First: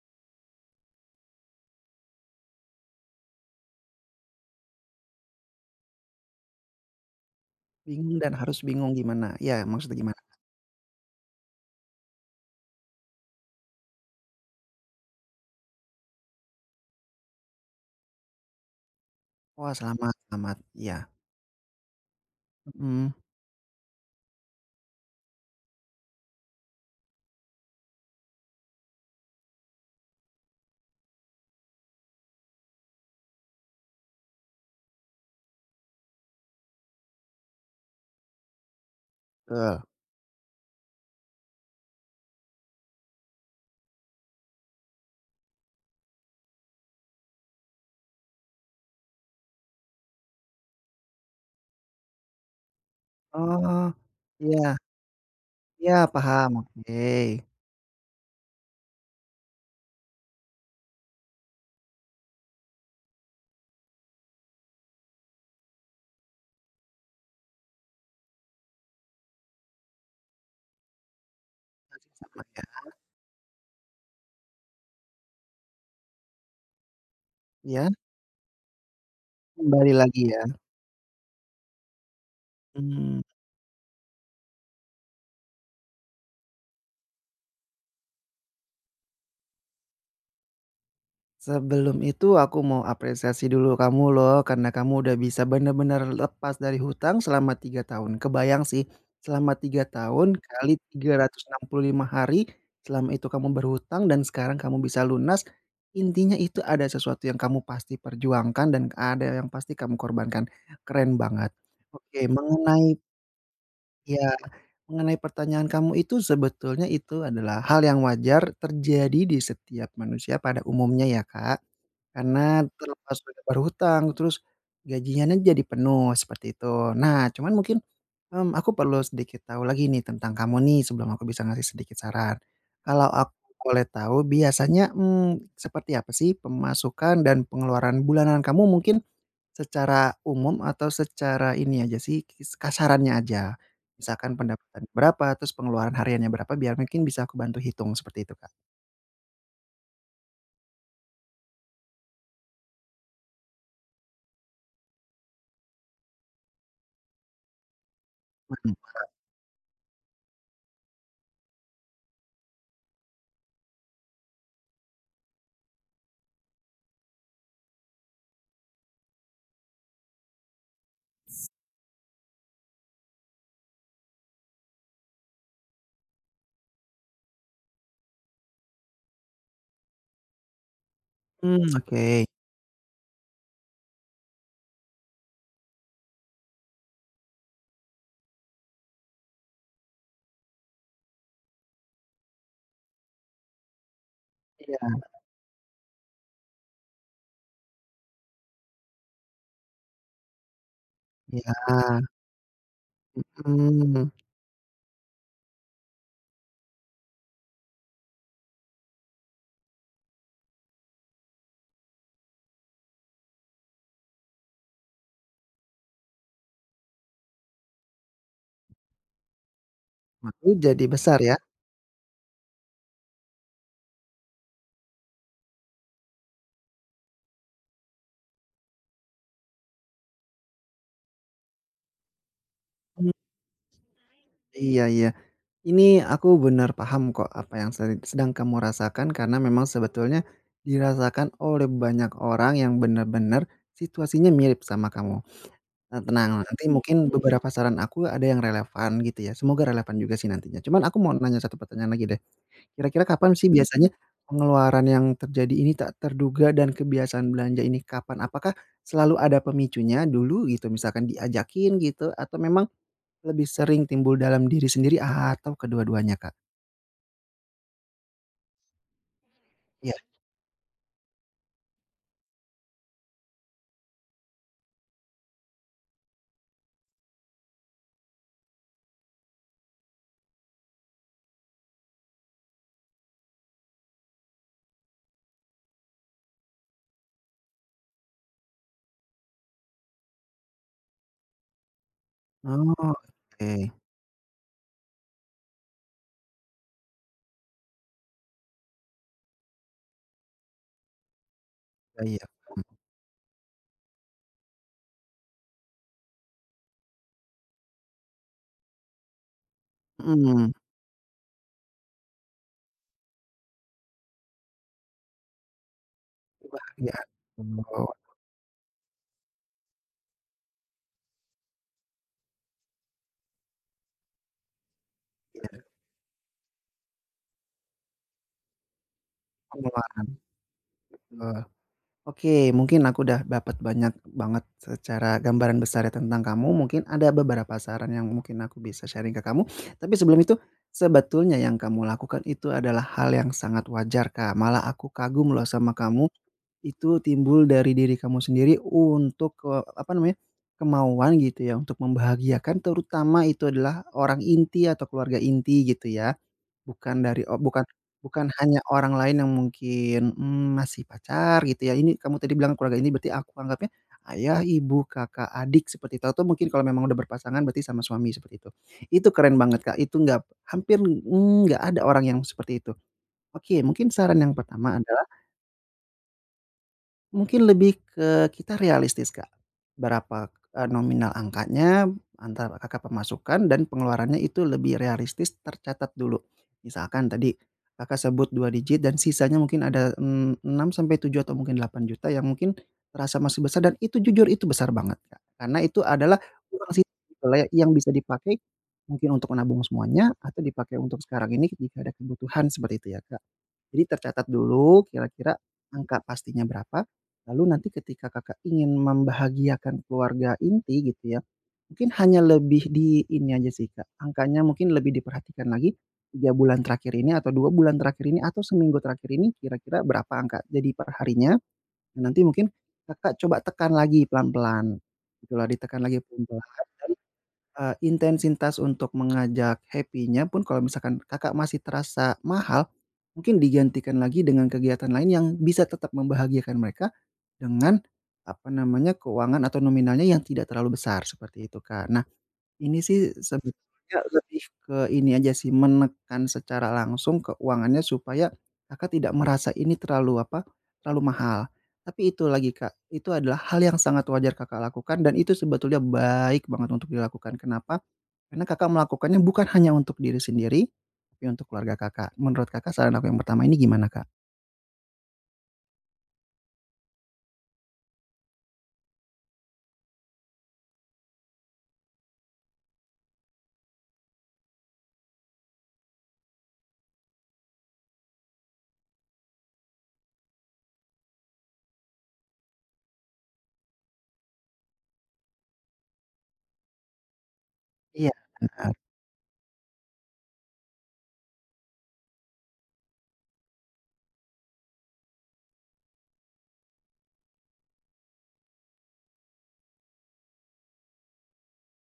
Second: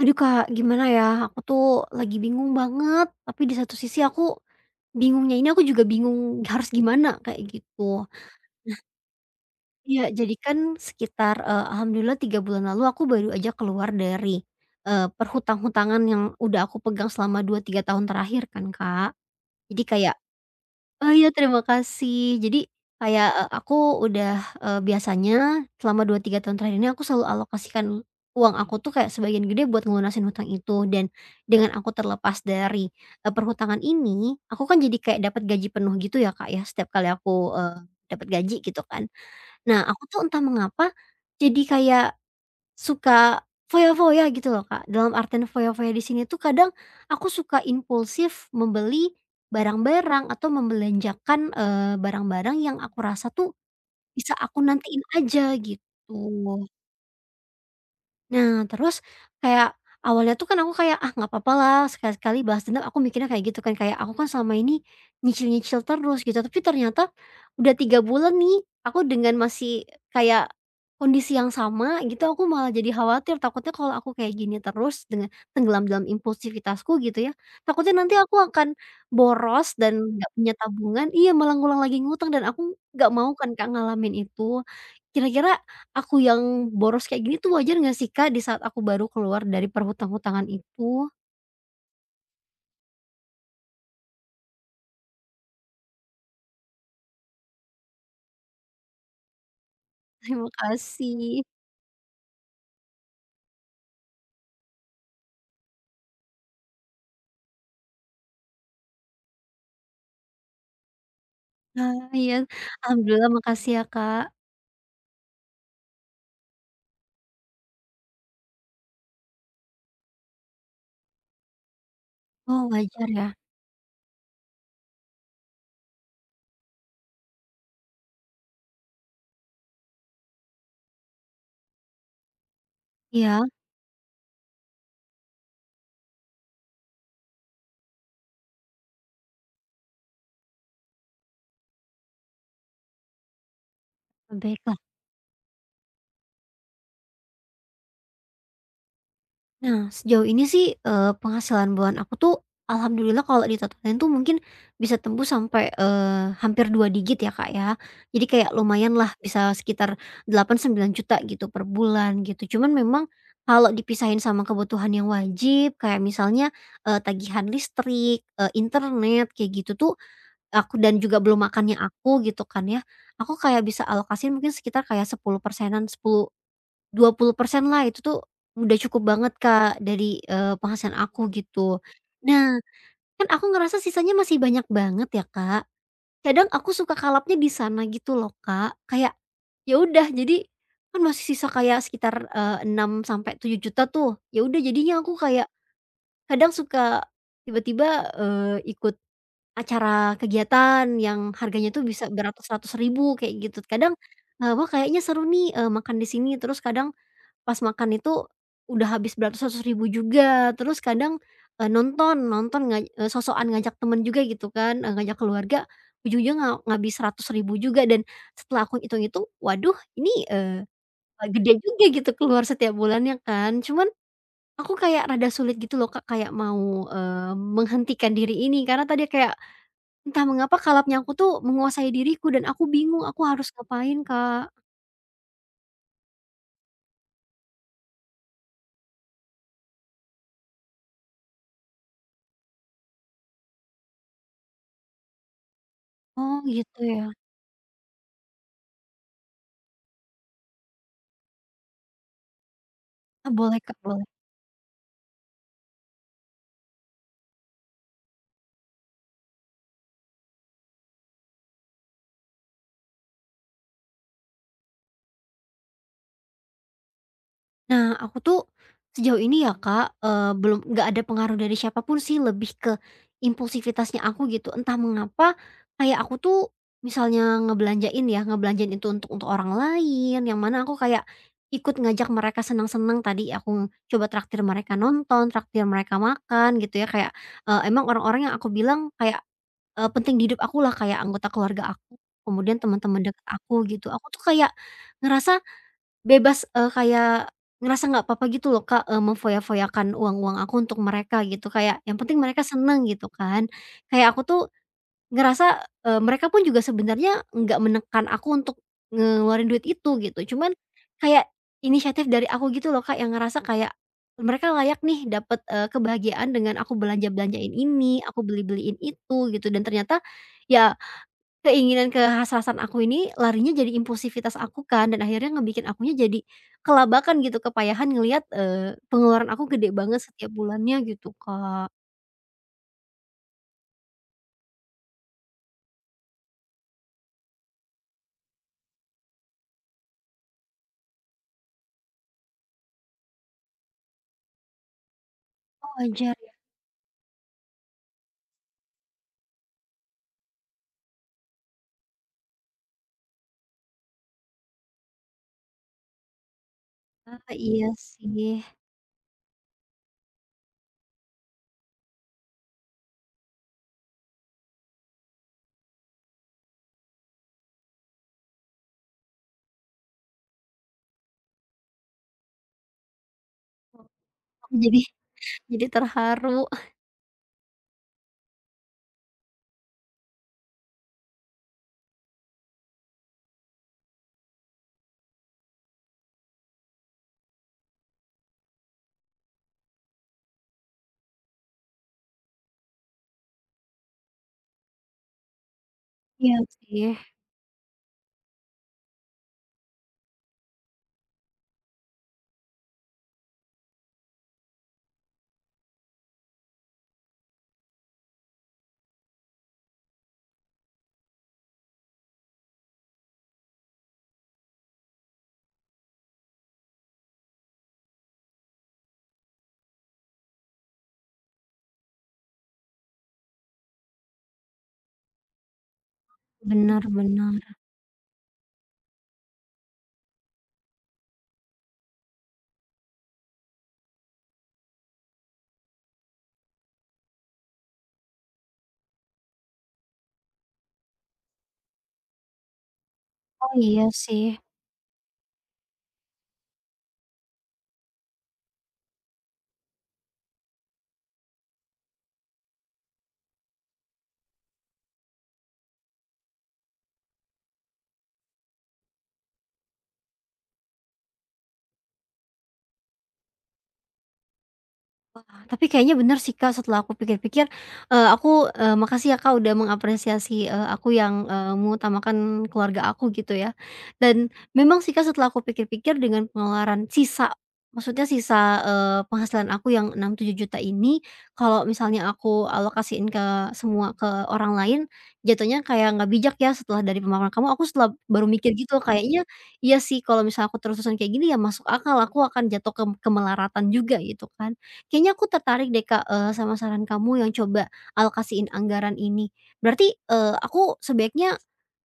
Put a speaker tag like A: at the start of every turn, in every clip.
A: Aduh Kak, gimana ya, aku tuh lagi bingung banget, tapi di satu sisi aku bingungnya ini aku juga bingung harus gimana, kayak gitu.
B: Bingung dan harus bingung gimana? Iya, maksudnya
A: Ya
B: gimana?
A: jadi kan sekitar, alhamdulillah 3 bulan lalu aku baru aja keluar dari, perhutang-hutangan yang udah aku pegang selama 2-3 tahun terakhir kan Kak.
B: Wah,
A: Jadi
B: selamat
A: kayak
B: selamat, iya,
A: Oh iya terima kasih. Jadi
B: mhm,
A: kayak, eee, aku udah, eee, biasanya selama 2 3 tahun terakhir ini aku selalu alokasikan uang aku tuh kayak sebagian gede buat ngelunasin hutang itu dan dengan aku terlepas dari, perhutangan ini, aku kan jadi kayak dapat gaji penuh gitu ya, Kak, ya, setiap kali aku, dapat gaji gitu kan. Nah,
B: betul.
A: aku tuh entah mengapa jadi kayak suka foya-foya gitu loh, Kak. Dalam artian foya-foya di sini tuh kadang aku suka impulsif membeli barang-barang atau membelanjakan, barang-barang yang aku rasa tuh
B: Oh,
A: bisa aku
B: iya
A: nantiin aja
B: iya,
A: gitu.
B: paham, oke,
A: Nah, terus kayak awalnya tuh kan aku kayak, "Ah, nggak apa-apa lah sekali-sekali balas dendam," aku mikirnya kayak gitu kan, kayak aku kan selama ini nyicil-nyicil terus gitu, tapi ternyata udah 3 bulan nih aku dengan masih kayak kondisi yang sama gitu, aku
B: sama
A: malah
B: ya.
A: jadi khawatir takutnya kalau aku kayak gini terus dengan tenggelam dalam impulsivitasku gitu ya,
B: Iya,
A: takutnya nanti aku akan boros
B: kembali
A: dan
B: lagi
A: nggak
B: ya?
A: punya tabungan iya, malah ngulang lagi ngutang dan aku nggak
B: Mmm.
A: mau kan Kak ngalamin itu. Kira-kira aku yang boros kayak gini tuh wajar nggak sih, Kak, di saat aku baru keluar dari perhutang-hutangan itu?
B: Sebelum itu aku mau apresiasi dulu kamu loh, karena kamu udah bisa bener-bener lepas dari hutang selama 3 tahun. Kebayang sih, selama 3 tahun
A: Terima
B: kali tiga
A: kasih.
B: ratus enam puluh lima hari, selama itu kamu berhutang dan sekarang kamu bisa lunas. Intinya itu ada sesuatu yang kamu pasti perjuangkan dan ada yang pasti kamu korbankan. Keren banget.
A: Ah
B: Oke,
A: iya, alhamdulillah makasih ya, Kak.
B: iya. Mengenai pertanyaan kamu itu, sebetulnya itu adalah hal yang wajar terjadi di setiap manusia pada umumnya ya, Kak. Karena
A: Oh, wajar
B: terlepas
A: ya?
B: udah berhutang, terus gajinya nih jadi penuh, seperti itu. Nah, cuman mungkin, aku perlu sedikit tahu lagi nih tentang kamu nih sebelum aku bisa ngasih sedikit saran. Kalau aku
A: Iya,
B: boleh tahu biasanya, seperti apa sih pemasukan dan pengeluaran bulanan kamu mungkin secara umum atau secara ini aja sih, kasarannya aja. Misalkan
A: baiklah.
B: pendapatan berapa, terus pengeluaran hariannya berapa, biar mungkin bisa aku bantu hitung seperti itu, Kak.
A: Nah, sejauh ini sih, penghasilan bulan aku tuh alhamdulillah kalau ditotalin tuh mungkin bisa tembus sampai, hampir 2 digit ya, Kak, ya. Jadi kayak
B: Mhm.
A: lumayan lah bisa sekitar 8-9 juta gitu per bulan gitu. Cuman memang kalau dipisahin sama kebutuhan yang wajib kayak misalnya, tagihan listrik, internet kayak gitu tuh aku dan juga belum makannya aku gitu kan ya, aku kayak bisa alokasiin mungkin sekitar kayak sepuluh persenan 10-20% lah itu tuh udah cukup banget, Kak, dari, penghasilan aku gitu.
B: Mmm, oke.
A: Nah, kan aku ngerasa sisanya masih banyak banget ya, Kak. Kadang aku suka kalapnya di sana gitu loh, Kak. Kayak, ya udah jadi kan masih sisa kayak sekitar, 6 sampai tujuh juta tuh. Ya udah
B: Iya
A: jadinya aku kayak kadang suka tiba-tiba, ikut acara kegiatan yang
B: iya,
A: harganya tuh bisa beratus-ratus ribu kayak gitu. Kadang,
B: mmm,
A: "Wah kayaknya seru nih, makan di sini," terus kadang pas makan itu udah habis beratus-ratus ribu juga, terus kadang, nonton nonton sok ngajak temen juga gitu kan, ngajak keluarga, ujung-ujungnya ngabis 100 ribu juga dan setelah aku hitung-hitung, waduh ini,
B: waduh jadi besar ya.
A: gede juga gitu keluar setiap bulannya kan. Cuman aku kayak rada sulit gitu loh Kak, kayak mau, menghentikan diri ini karena tadi kayak entah mengapa kalapnya aku tuh menguasai diriku dan aku bingung
B: Mmm,
A: aku harus ngapain Kak.
B: iya iya. Ini aku benar paham kok apa yang sedang kamu rasakan karena memang sebetulnya dirasakan oleh banyak orang yang benar-benar situasinya mirip sama kamu.
A: Oh
B: Tenang, nanti
A: gitu ya?
B: mungkin beberapa saran aku ada yang relevan gitu ya, semoga relevan juga sih nantinya. Cuman aku mau nanya satu pertanyaan lagi deh, kira-kira
A: Ah,
B: kapan sih
A: boleh Kak,
B: biasanya
A: boleh.
B: pengeluaran yang terjadi ini tak terduga dan kebiasaan belanja ini kapan? Apakah selalu ada pemicunya dulu gitu, misalkan diajakin gitu, atau memang lebih sering timbul dalam diri sendiri atau kedua-duanya, Kak?
A: Nah, aku tuh sejauh ini ya
B: Iya.
A: Kak, belum nggak ada pengaruh dari siapapun sih, lebih ke impulsivitasnya aku gitu. Entah mengapa kayak aku tuh misalnya ngebelanjain ya, ngebelanjain itu untuk orang lain, yang mana aku kayak ikut ngajak mereka senang-senang tadi aku coba traktir mereka nonton, traktir mereka makan gitu ya, kayak, emang orang-orang yang aku bilang kayak, penting di hidup aku lah kayak anggota keluarga aku, kemudian
B: Oh,
A: teman-teman dekat
B: oke,
A: aku gitu. Aku tuh kayak ngerasa bebas, kayak ngerasa nggak apa-apa gitu loh, Kak, memfoya-foyakan uang-uang aku untuk mereka gitu, kayak yang
B: iya
A: penting
B: iya,
A: mereka seneng gitu kan. Kayak aku tuh ngerasa, mereka pun juga sebenarnya nggak menekan aku untuk ngeluarin duit itu gitu, cuman
B: mhm,
A: kayak inisiatif dari aku gitu loh, Kak, yang ngerasa kayak mereka layak nih dapet, kebahagiaan dengan aku
B: iya,
A: belanja-belanjain
B: oh,
A: ini, aku beli-beliin itu gitu dan ternyata ya keinginan kehas-rasan aku ini larinya jadi impulsivitas aku kan dan akhirnya ngebikin akunya jadi kelabakan gitu, kepayahan ngelihat, pengeluaran aku gede banget
B: pengeluaran,
A: setiap bulannya gitu,
B: eee
A: Kak.
B: oke, mungkin aku udah dapat banyak banget secara gambaran besar ya tentang kamu, mungkin ada beberapa saran yang mungkin aku bisa sharing ke kamu. Tapi sebelum itu, sebetulnya yang kamu lakukan itu adalah hal yang sangat wajar, Kak. Malah aku kagum loh
A: Oh,
B: sama kamu,
A: wajar ya.
B: itu timbul dari diri kamu sendiri untuk, apa namanya, kemauan gitu ya untuk membahagiakan terutama itu adalah orang inti atau keluarga inti gitu ya. Bukan dari o bukan
A: Iya
B: bukan
A: sih.
B: hanya orang lain yang mungkin, masih pacar gitu ya, ini kamu tadi bilang keluarga ini berarti aku anggapnya ayah, ibu, kakak, adik seperti itu, atau mungkin kalau memang udah berpasangan berarti sama suami seperti itu. Itu keren banget Kak, itu nggak hampir, mmm, nggak ada orang yang seperti itu. Oke, mungkin saran yang
A: Aku
B: pertama
A: jadi
B: adalah
A: jadi terharu.
B: mungkin lebih ke kita realistis, Kak. Berapa, nominal angkanya, antara Kakak pemasukan dan pengeluarannya itu lebih realistis tercatat dulu. Misalkan tadi Kakak sebut 2 digit dan sisanya mungkin ada, 6 sampai 7 atau mungkin 8 juta yang mungkin terasa masih besar dan itu jujur itu besar banget, Kak. Karena itu adalah
A: Iya
B: uang sisa
A: sih,
B: gitu lah ya, yang bisa dipakai mungkin untuk menabung semuanya atau dipakai untuk sekarang ini jika ada kebutuhan, seperti itu ya, Kak. Jadi tercatat dulu kira-kira angka pastinya berapa, lalu nanti ketika Kakak ingin membahagiakan keluarga inti gitu ya, mungkin hanya lebih di ini aja sih Kak, angkanya mungkin lebih diperhatikan lagi, 3 bulan terakhir ini atau 2 bulan terakhir ini atau seminggu terakhir ini kira-kira berapa angka jadi perharinya, dan nanti mungkin Kakak coba tekan lagi pelan-pelan, gitulah ditekan lagi pelan-pelan dan
A: benar-benar.
B: Intensitas untuk mengajak happy-nya pun kalau misalkan Kakak masih terasa mahal, mungkin digantikan lagi dengan kegiatan lain yang bisa tetap membahagiakan mereka dengan, apa namanya, keuangan atau nominalnya yang tidak terlalu besar, seperti itu, Kak. Ini sih
A: Oh, iya
B: sebetulnya
A: sih.
B: lebih ke ini aja sih, menekan secara langsung keuangannya supaya Kakak tidak merasa ini terlalu apa, terlalu mahal. Tapi itu lagi Kak, itu adalah hal yang sangat wajar Kakak lakukan dan itu sebetulnya baik banget untuk dilakukan. Kenapa? Karena Kakak melakukannya bukan hanya untuk diri sendiri, tapi untuk keluarga Kakak. Menurut Kakak saran aku yang pertama ini gimana Kak?
A: Tapi kayaknya bener sih, Kak, setelah aku pikir-pikir, makasih ya, Kak, udah mengapresiasi, aku yang, mengutamakan keluarga aku gitu ya. Dan memang sih, Kak, setelah aku pikir-pikir dengan pengeluaran sisa, maksudnya sisa, penghasilan aku yang 6-7 juta ini, kalau misalnya aku alokasiin ke semua ke orang lain, jatuhnya kayak nggak bijak ya. Setelah dari pemaparan kamu, aku setelah
B: Iya,
A: baru mikir
B: benar.
A: gitu, kayaknya iya sih kalau misalnya aku terus-terusan kayak gini ya masuk akal, aku akan jatuh ke kemelaratan juga gitu kan. Kayaknya aku tertarik deh, Kak, sama saran kamu yang coba alokasiin anggaran ini. Berarti, aku sebaiknya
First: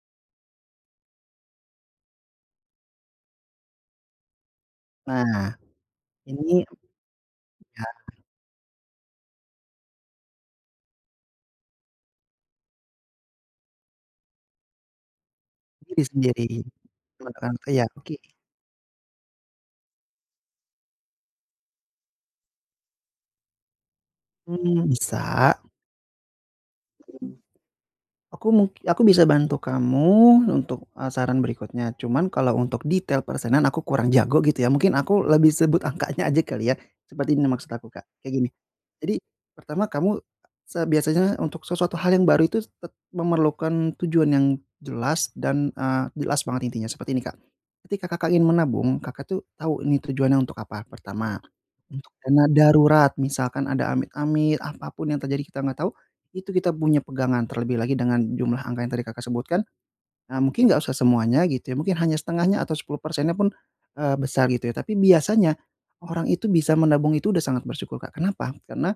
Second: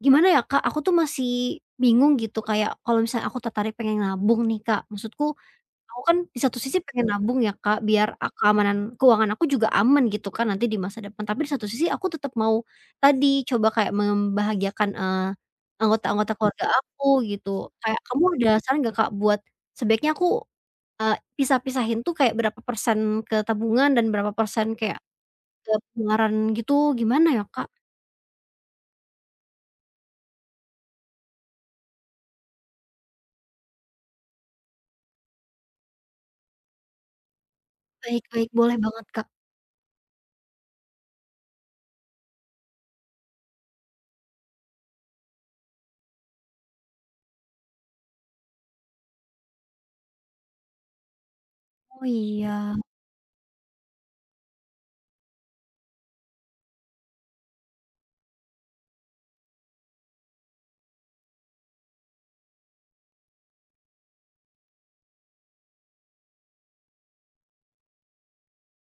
A: gimana ya, Kak? Aku tuh masih bingung gitu kayak kalau misalnya aku tertarik pengen nabung nih, Kak. Maksudku
B: Nah,
A: aku kan di
B: ini
A: satu sisi pengen nabung ya, Kak,
B: ya
A: biar keamanan keuangan aku juga aman gitu kan nanti di masa depan. Tapi di satu sisi aku tetap mau tadi coba kayak membahagiakan,
B: diri
A: anggota-anggota
B: sendiri.
A: keluarga aku gitu.
B: Iya,
A: Kayak
B: oke.
A: kamu ada saran nggak, Kak, buat sebaiknya aku pisah-pisahin tuh kayak berapa persen ke tabungan dan berapa persen
B: Mmm,
A: kayak
B: bisa.
A: ke pengeluaran gitu, gimana ya, Kak?
B: Aku mungkin bisa bantu kamu untuk, saran berikutnya, cuman kalau untuk detail persenan aku kurang jago gitu ya, mungkin aku lebih sebut angkanya aja kali ya, seperti ini maksud aku, Kak,
A: Baik
B: kayak gini.
A: baik, boleh banget,
B: Jadi
A: Kak.
B: pertama kamu biasanya untuk sesuatu hal yang baru itu memerlukan tujuan yang jelas dan, jelas banget intinya, seperti ini, Kak. Ketika Kakak ingin menabung, Kakak tuh tahu ini tujuannya untuk apa, pertama.
A: Oh
B: Untuk dana
A: iya,
B: darurat, misalkan ada amit-amit, apapun yang terjadi kita nggak tahu, itu kita punya pegangan. Terlebih lagi dengan jumlah angka yang tadi Kakak sebutkan, mungkin nggak usah semuanya gitu ya, mungkin hanya setengahnya atau 10 persennya pun, besar gitu ya. Tapi biasanya orang itu bisa menabung itu udah sangat bersyukur, Kak. Kenapa? Karena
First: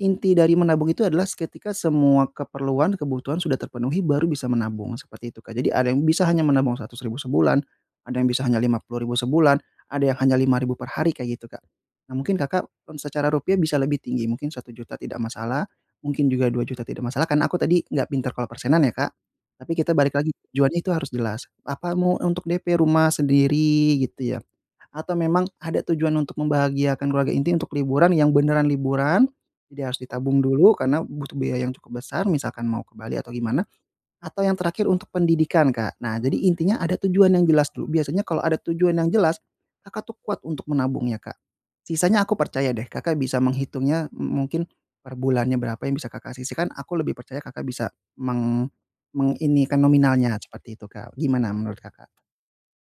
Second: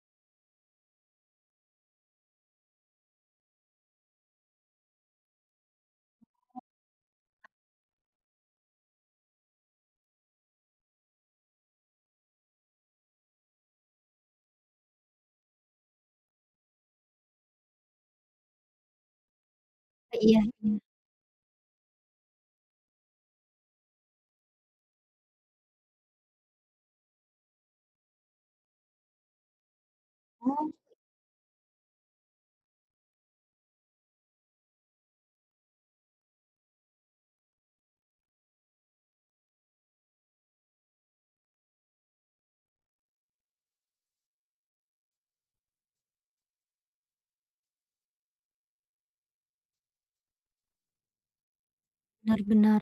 B: inti dari menabung itu adalah ketika semua keperluan, kebutuhan sudah terpenuhi baru bisa menabung, seperti itu, Kak. Jadi ada yang bisa hanya menabung Rp100.000 sebulan, ada yang bisa hanya 50 ribu sebulan, ada yang hanya 5 ribu per hari, kayak gitu, Kak. Nah, mungkin Kakak, secara rupiah bisa lebih tinggi, mungkin 1 juta tidak masalah, mungkin juga 2 juta tidak masalah, karena aku tadi nggak pintar kalau persenan ya, Kak. Tapi kita balik lagi,
A: iya iya.
B: tujuannya itu harus jelas. Apa mau untuk DP rumah sendiri, gitu ya. Atau memang ada tujuan untuk membahagiakan keluarga inti untuk liburan yang beneran liburan, jadi harus ditabung
A: Oh,
B: dulu karena butuh biaya yang cukup besar misalkan mau ke Bali atau gimana, atau yang terakhir untuk pendidikan, Kak. Nah, jadi intinya ada tujuan yang jelas dulu, biasanya kalau ada tujuan yang jelas, Kakak tuh kuat untuk menabungnya, Kak. Sisanya aku percaya deh Kakak bisa menghitungnya mungkin per bulannya berapa yang bisa Kakak sisihkan, aku lebih percaya Kakak bisa meng menginikan nominalnya seperti itu, Kak. Gimana menurut Kakak?
A: benar benar.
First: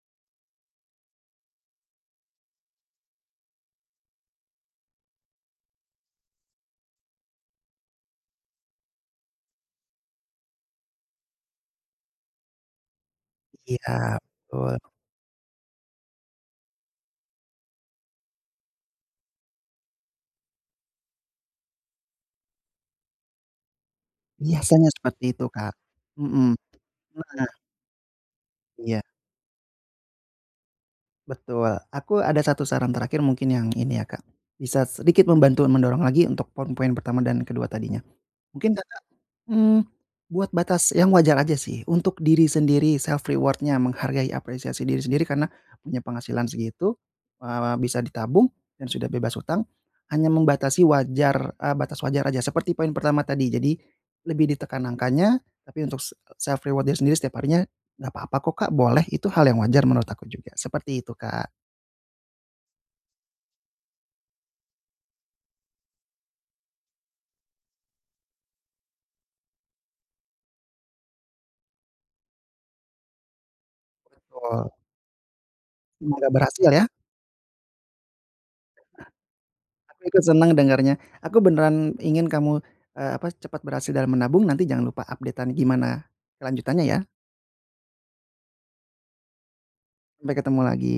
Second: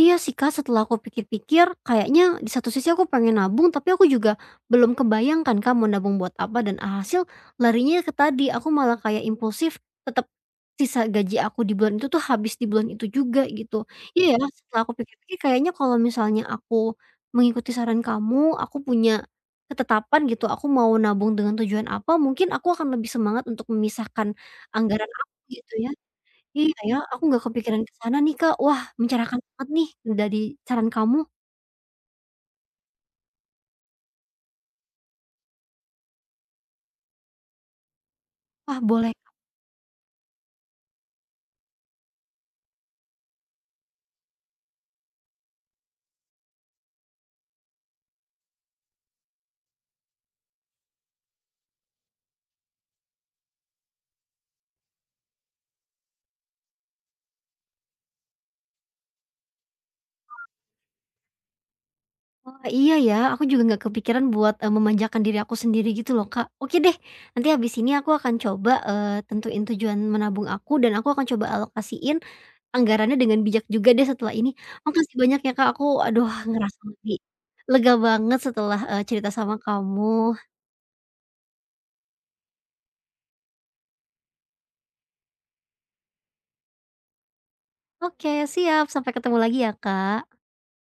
A: Iya sih Kak, setelah aku pikir-pikir kayaknya di satu sisi aku pengen nabung, tapi aku juga belum kebayangkan kan Kak mau nabung buat apa dan hasil larinya ke tadi, aku malah kayak impulsif. Tetap sisa gaji aku di bulan itu tuh habis di bulan itu juga gitu.
B: Iya,
A: Iya ya,
B: betul.
A: setelah aku pikir-pikir kayaknya kalau misalnya aku mengikuti saran kamu, aku punya ketetapan gitu, aku mau nabung dengan tujuan apa, mungkin aku akan lebih semangat untuk memisahkan
B: Biasanya
A: anggaran
B: seperti
A: aku
B: itu,
A: gitu
B: Kak.
A: ya.
B: Mhm.
A: Iya ya, aku nggak
B: Nah,
A: kepikiran ke sana nih, Kak. Wah,
B: iya,
A: mencerahkan banget nih dari saran kamu.
B: betul. Aku ada satu saran terakhir mungkin yang ini ya, Kak, bisa sedikit membantu mendorong lagi untuk poin-poin pertama dan kedua tadinya. Mungkin
A: Wah,
B: Kakak,
A: boleh Kak.
B: mmm, buat batas yang wajar aja sih untuk diri sendiri, self reward-nya, menghargai apresiasi diri sendiri karena punya penghasilan segitu, bisa ditabung dan sudah bebas hutang, hanya membatasi wajar batas wajar aja seperti poin pertama tadi. Jadi lebih ditekan angkanya, tapi untuk self reward diri sendiri setiap harinya, "Nggak apa-apa kok Kak, boleh." Itu hal yang wajar menurut aku juga, seperti itu Kak.
A: Iya ya, aku juga nggak kepikiran buat, memanjakan diri aku sendiri gitu loh, Kak. Oke deh, nanti habis ini aku akan coba, tentuin tujuan menabung aku dan aku akan coba alokasiin anggarannya dengan bijak juga deh setelah ini.
B: Betul,
A: Makasih banyak ya, Kak, aku aduh
B: semoga berhasil
A: ngerasa
B: ya.
A: lebih lega banget setelah, cerita sama
B: Aku ikut
A: kamu.
B: senang dengarnya. Aku beneran ingin kamu, apa, cepat berhasil dalam menabung, nanti jangan lupa update-an gimana kelanjutannya ya.
A: Oke, siap, sampai ketemu lagi ya, Kak.
B: Sampai ketemu lagi.